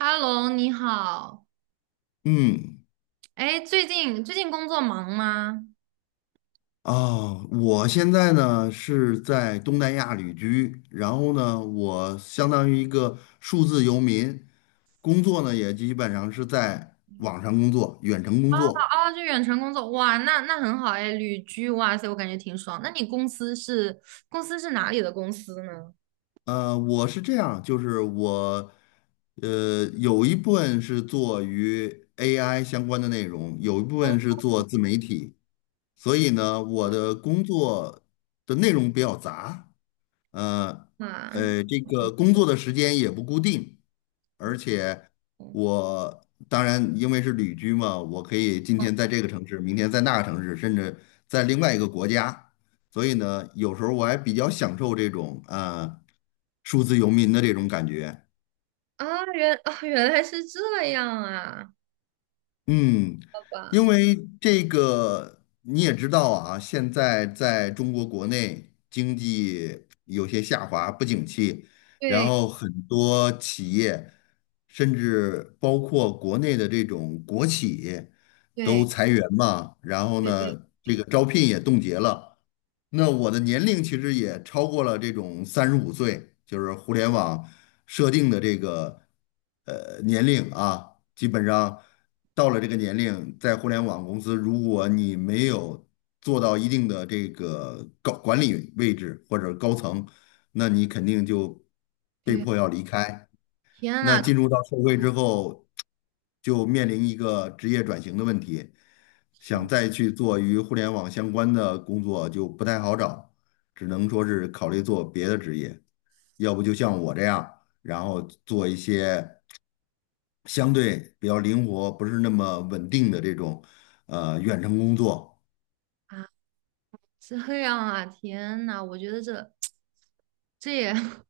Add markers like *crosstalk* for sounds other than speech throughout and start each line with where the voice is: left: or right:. right: 哈喽，你好。
left: 嗯，
right: 哎，最近工作忙吗？
left: 我现在呢是在东南亚旅居，然后呢，我相当于一个数字游民，工作呢也基本上是在网上工作，远程工作。
right: 啊，就远程工作，哇，那很好哎，旅居，哇塞，我感觉挺爽。那你公司是哪里的公司呢？
left: 我是这样，就是我,有一部分是做与 AI 相关的内容，有一部分是做自媒体，所以呢，我的工作的内容比较杂。呃
right: 啊
left: 这个工作的时间也不固定，而且我当然因为是旅居嘛，我可以今天在这个城市，明天在那个城市，甚至在另外一个国家，所以呢，有时候我还比较享受这种数字游民的这种感觉。
right: 原来是这样啊，
left: 嗯，
right: 好吧，
left: 因为这个你也知道啊，现在在中国国内经济有些下滑，不景气，然
right: 对
left: 后很多企业，甚至包括国内的这种国企都
right: 对
left: 裁员嘛，然后
right: 对对
left: 呢，这
right: 对，
left: 个招聘也冻结了。那我的年龄其实也超过了这种35岁，就是互联网设定的这个年龄啊，基本上到了这个年龄，在互联网公司，如果你没有做到一定的这个高管理位置或者高层，那你肯定就被
right: 对，
left: 迫要离开。
right: 天
left: 那
right: 呐
left: 进入到社会之后，就面临一个职业转型的问题，想
right: 天
left: 再去做与互联网相关的工作就不太好找，只能说是考虑做别的职业，要不就像我这样，然后做一些相对比较灵活、不是那么稳定的这种远程工作。
right: 啊，这样啊，天呐，我觉得这 *tsk* 这也 *laughs*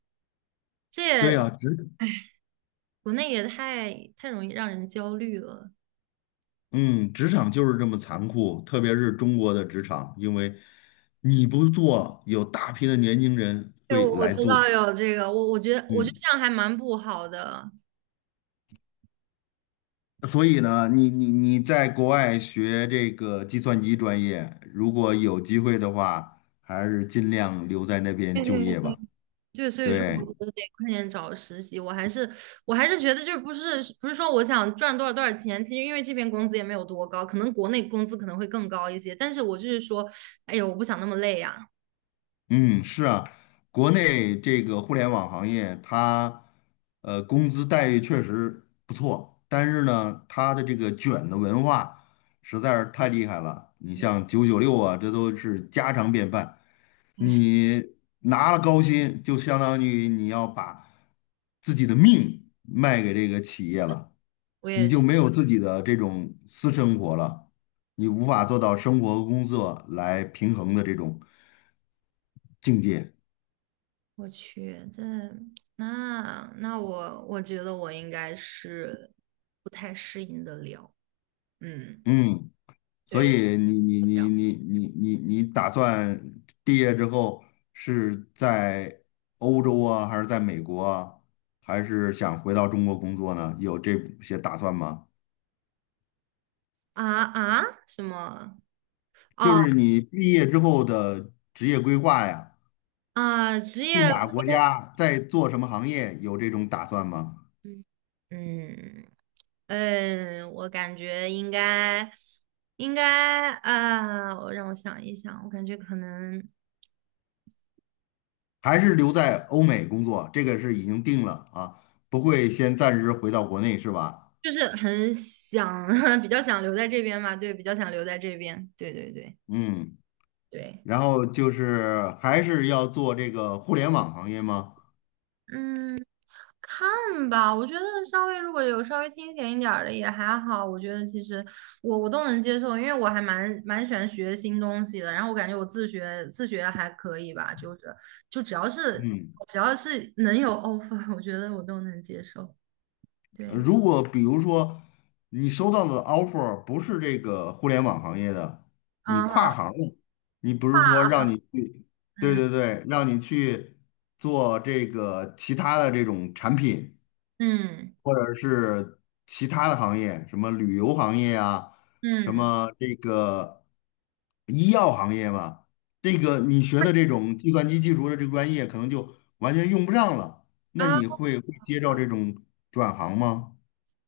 right: 这
left: 对
right: 也，
left: 呀，职，
right: 哎，国内也太容易让人焦虑了。
left: 嗯，职场就是这么残酷，特别是中国的职场，因为你不做，有大批的年轻人
right: 对，
left: 会
right: 我
left: 来
right: 知
left: 做。
right: 道有这个，我觉得
left: 嗯，
right: 这样还蛮不好的。
left: 所以呢，你在国外学这个计算机专业，如果有机会的话，还是尽量留在那边
right: 对
left: 就
right: 对对，
left: 业吧。
right: 对，所以说
left: 对，
right: 我觉得得快点找实习。我还是觉得就是不是说我想赚多少多少钱。其实因为这边工资也没有多高，可能国内工资可能会更高一些，但是我就是说，哎呦，我不想那么累呀、
left: 嗯，是啊，国内这个互联网行业，它工资待遇确实不错，但是呢，它的这个卷的文化实在是太厉害了。你像996啊，这都是家常便饭。
right: 哎，
left: 你拿了高薪，就相当于你要把自己的命卖给这个企业了，
right: 我
left: 你
right: 也
left: 就没有自己的这种私生活了，你无法做到生活和工作来平衡的这种境界。
right: 我去，这那我觉得我应该是不太适应得了。嗯，
left: 嗯，
right: 对，
left: 所
right: 我
left: 以你打算毕业之后是在欧洲啊，还是在美国啊，还是想回到中国工作呢？有这些打算吗？
right: 什么？
left: 就
right: 哦。
left: 是你毕业之后的职业规划呀，
right: 啊，职
left: 去
right: 业
left: 哪
right: 规
left: 个国家，在做什么行业，有这种打算吗？
right: 嗯嗯嗯，我感觉应该啊，我让我想一想，我感觉可能
left: 还是留在欧美工作？这个是已经定了啊，不会先暂时回到国内是吧？
right: 就是很想，*laughs* 比较想留在这边嘛。对，比较想留在这边，对对对
left: 嗯。
right: 对，
left: 然后就是还是要做这个互联网行业吗？
right: 嗯。看吧，我觉得稍微如果有稍微清闲一点儿的也还好，我觉得其实我都能接受，因为我还蛮喜欢学新东西的，然后我感觉我自学自学还可以吧，就是就只要是
left: 嗯，
right: 只要是能有 *laughs* offer，我觉得我都能接受。对，
left: 如果比如说你收到的 offer 不是这个互联网行业的，你
right: 啊，
left: 跨行了，你不是说让你去，对
right: 嗯
left: 对对，让你去做这个其他的这种产品，
right: 嗯
left: 或者是其他的行业，什么旅游行业啊，什
right: 嗯
left: 么这个医药行业吧，这个你学的这种计算机技术的这个专业，可能就完全用不上了。那
right: 啊，
left: 你会接到这种转行吗？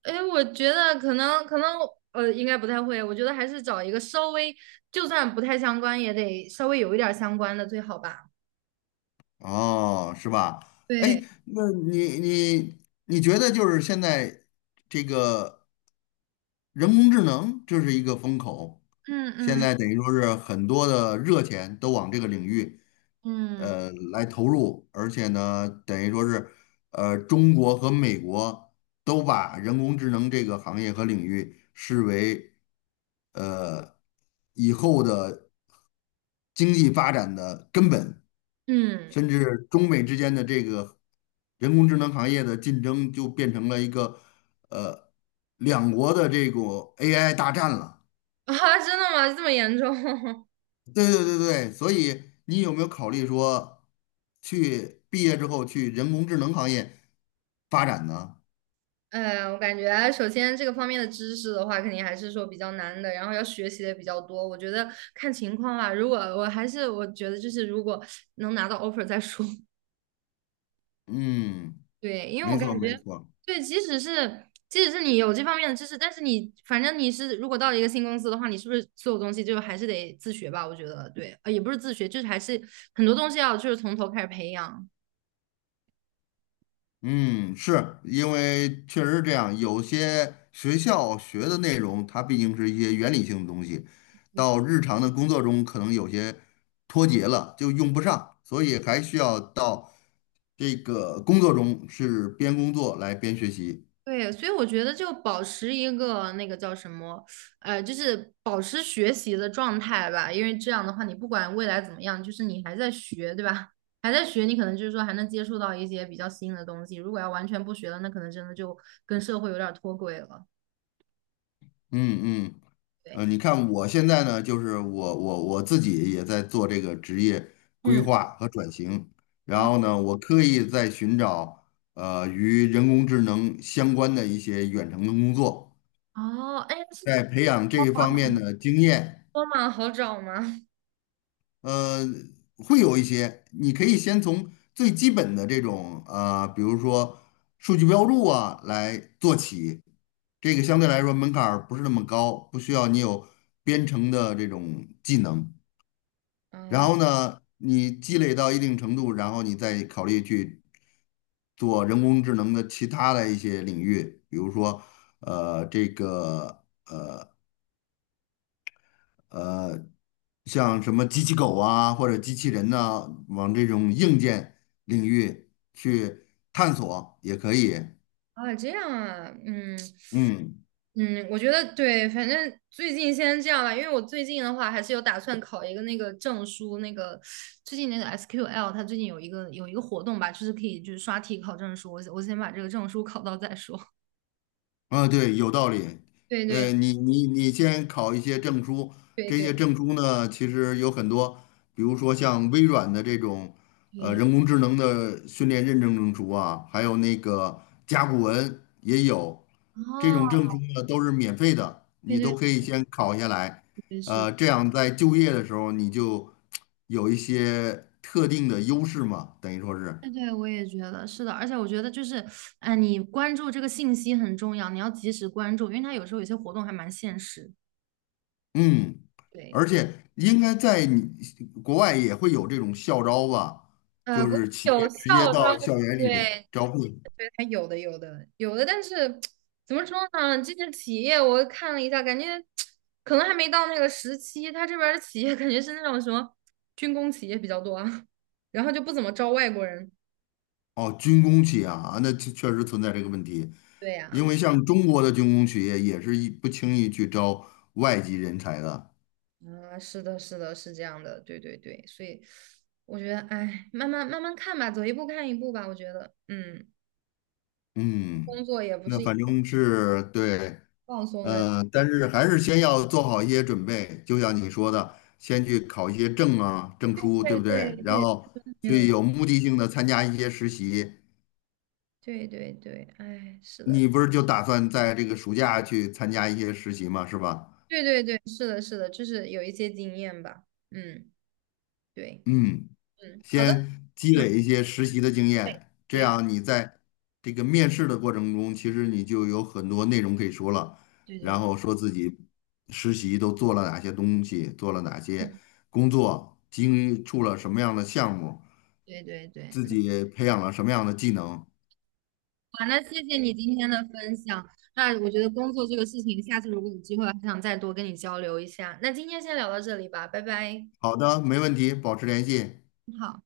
right: 哎，我觉得可能应该不太会，我觉得还是找一个稍微就算不太相关也得稍微有一点儿相关的最好吧。
left: 哦，是吧？哎，
right: 对，
left: 那你你你觉得就是现在这个人工智能，这是一个风口，
right: 嗯
left: 现
right: 嗯
left: 在等于说是很多的热钱都往这个领域。
right: 嗯
left: 来投入，而且呢，等于说是，呃，中国和美国都把人工智能这个行业和领域视为呃以后的经济发展的根本，
right: 嗯
left: 甚至中美之间的这个人工智能行业的竞争就变成了一个呃两国的这种 AI 大战了。
right: 啊，真的吗？这么严重？*laughs*
left: 对对对对，所以你有没有考虑说，去毕业之后去人工智能行业发展呢？
right: 哎，我感觉首先这个方面的知识的话，肯定还是说比较难的，然后要学习的也比较多。我觉得看情况吧，如果我还是我觉得就是如果能拿到 offer 再说。
left: 嗯，
right: 对，因为我
left: 没错
right: 感
left: 没
right: 觉，
left: 错，
right: 对，即使是你有这方面的知识，但是你反正你是如果到了一个新公司的话，你是不是所有东西就还是得自学吧？我觉得对，也不是自学，就是还是很多东西要就是从头开始培养。
left: 嗯，是因为确实是这样，有些学校学的内容，它毕竟是一些原理性的东西，到日常的工作中可能有些脱节了，就用不上，所以还需要到这个工作中是边工作来边学习。
right: 对，所以我觉得就保持一个那个叫什么，就是保持学习的状态吧。因为这样的话，你不管未来怎么样，就是你还在学，对吧？还在学，你可能就是说还能接触到一些比较新的东西。如果要完全不学了，那可能真的就跟社会有点儿脱轨了。
left: 嗯嗯。
right: 对，
left: 呃，你看我现在呢，就是我自己也在做这个职业规
right: 嗯，
left: 划和转型，然
right: 哦
left: 后呢，我刻意在寻找与人工智能相关的一些远程的工作，
right: 哦，哎，是
left: 在培养这一方面的经验，
right: 多吗？好找吗？*laughs*
left: 呃，会有一些，你可以先从最基本的这种比如说数据标注啊来做起。这个相对来说门槛儿不是那么高，不需要你有编程的这种技能。然
right: 啊
left: 后呢，你积累到一定程度，然后你再考虑去做人工智能的其他的一些领域，比如说，呃，这个呃，像什么机器狗啊，或者机器人呐、往这种硬件领域去探索也可以。
right: 这样啊，嗯，
left: 嗯。
right: 嗯，我觉得对，反正最近先这样吧。因为我最近的话还是有打算考一个那个证书，那个最近那个 SQL，它最近有一个活动吧，就是可以就是刷题考证书，我先把这个证书考到再说。*laughs*
left: 啊，对，有道理。
right: 对
left: 呃，
right: 对
left: 你你你先考一些证书，
right: 对
left: 这
right: 对
left: 些证书呢，其实有很多，比如说像微软的这种，呃，
right: 对，
left: 人工智能的训练认证证书啊，还有那个甲骨文也有，这种
right: 哦，
left: 证书呢都是免费的，
right: 对
left: 你都
right: 对
left: 可以先考下来。
right: 对是，
left: 呃，这样在就业的时候你就有一些特定的优势嘛，等于说是。
right: 对对，我也觉得是的。而且我觉得就是，哎，你关注这个信息很重要，你要及时关注，因为它有时候有些活动还蛮限时。
left: 嗯，
right: 对，
left: 而且应该在你国外也会有这种校招吧，就
right: 国内
left: 是企
right: 有
left: 业
right: 校
left: 直接
right: 招，
left: 到校园里
right: 对，
left: 招聘。
right: 还有的，有的，有的，但是怎么说呢？这些企业我看了一下，感觉可能还没到那个时期。他这边儿的企业感觉是那种什么军工企业比较多啊，然后就不怎么招外国人。
left: 哦，军工企业啊，那确确实存在这个问题，
right: 对
left: 因
right: 呀，
left: 为像中国的军工企业也是一不轻易去招外籍人才的。
right: 啊，是的，是的，是这样的，对对对，所以我觉得，哎，慢慢慢慢看吧，走一步看一步吧。我觉得，嗯，工
left: 嗯，
right: 作也不
left: 那
right: 是一
left: 反正是对。
right: 放松的，
left: 呃，但是还是先要做好一些准备，就像你说的，先去考一些证啊、证书，对
right: 对
left: 不对？
right: 对
left: 然
right: 对，
left: 后
right: 没
left: 去
right: 有，
left: 有目的性的参加一些实习。
right: 对对对，哎，是的。
left: 你不是就打算在这个暑假去参加一些实习吗？是吧？
right: 对对对，是的，是的，就是有一些经验吧。嗯，对，
left: 嗯。
right: 嗯，好的，
left: 先积
right: 嗯，
left: 累一些实习的经验，这
right: 对
left: 样你在这个面试的过程中，其实你就有很多内容可以说了，
right: 对对，
left: 然后说自己实习都做了哪些东西，做了哪些
right: 嗯，
left: 工作，经触了什么样的项目，
right: 对对对，
left: 自
right: 嗯，
left: 己培养了什么样的技能。
right: 好，那谢谢你今天的分享。那我觉得工作这个事情，下次如果有机会，还想再多跟你交流一下。那今天先聊到这里吧，拜拜。
left: 好的，没问题，保持联系。
right: 好。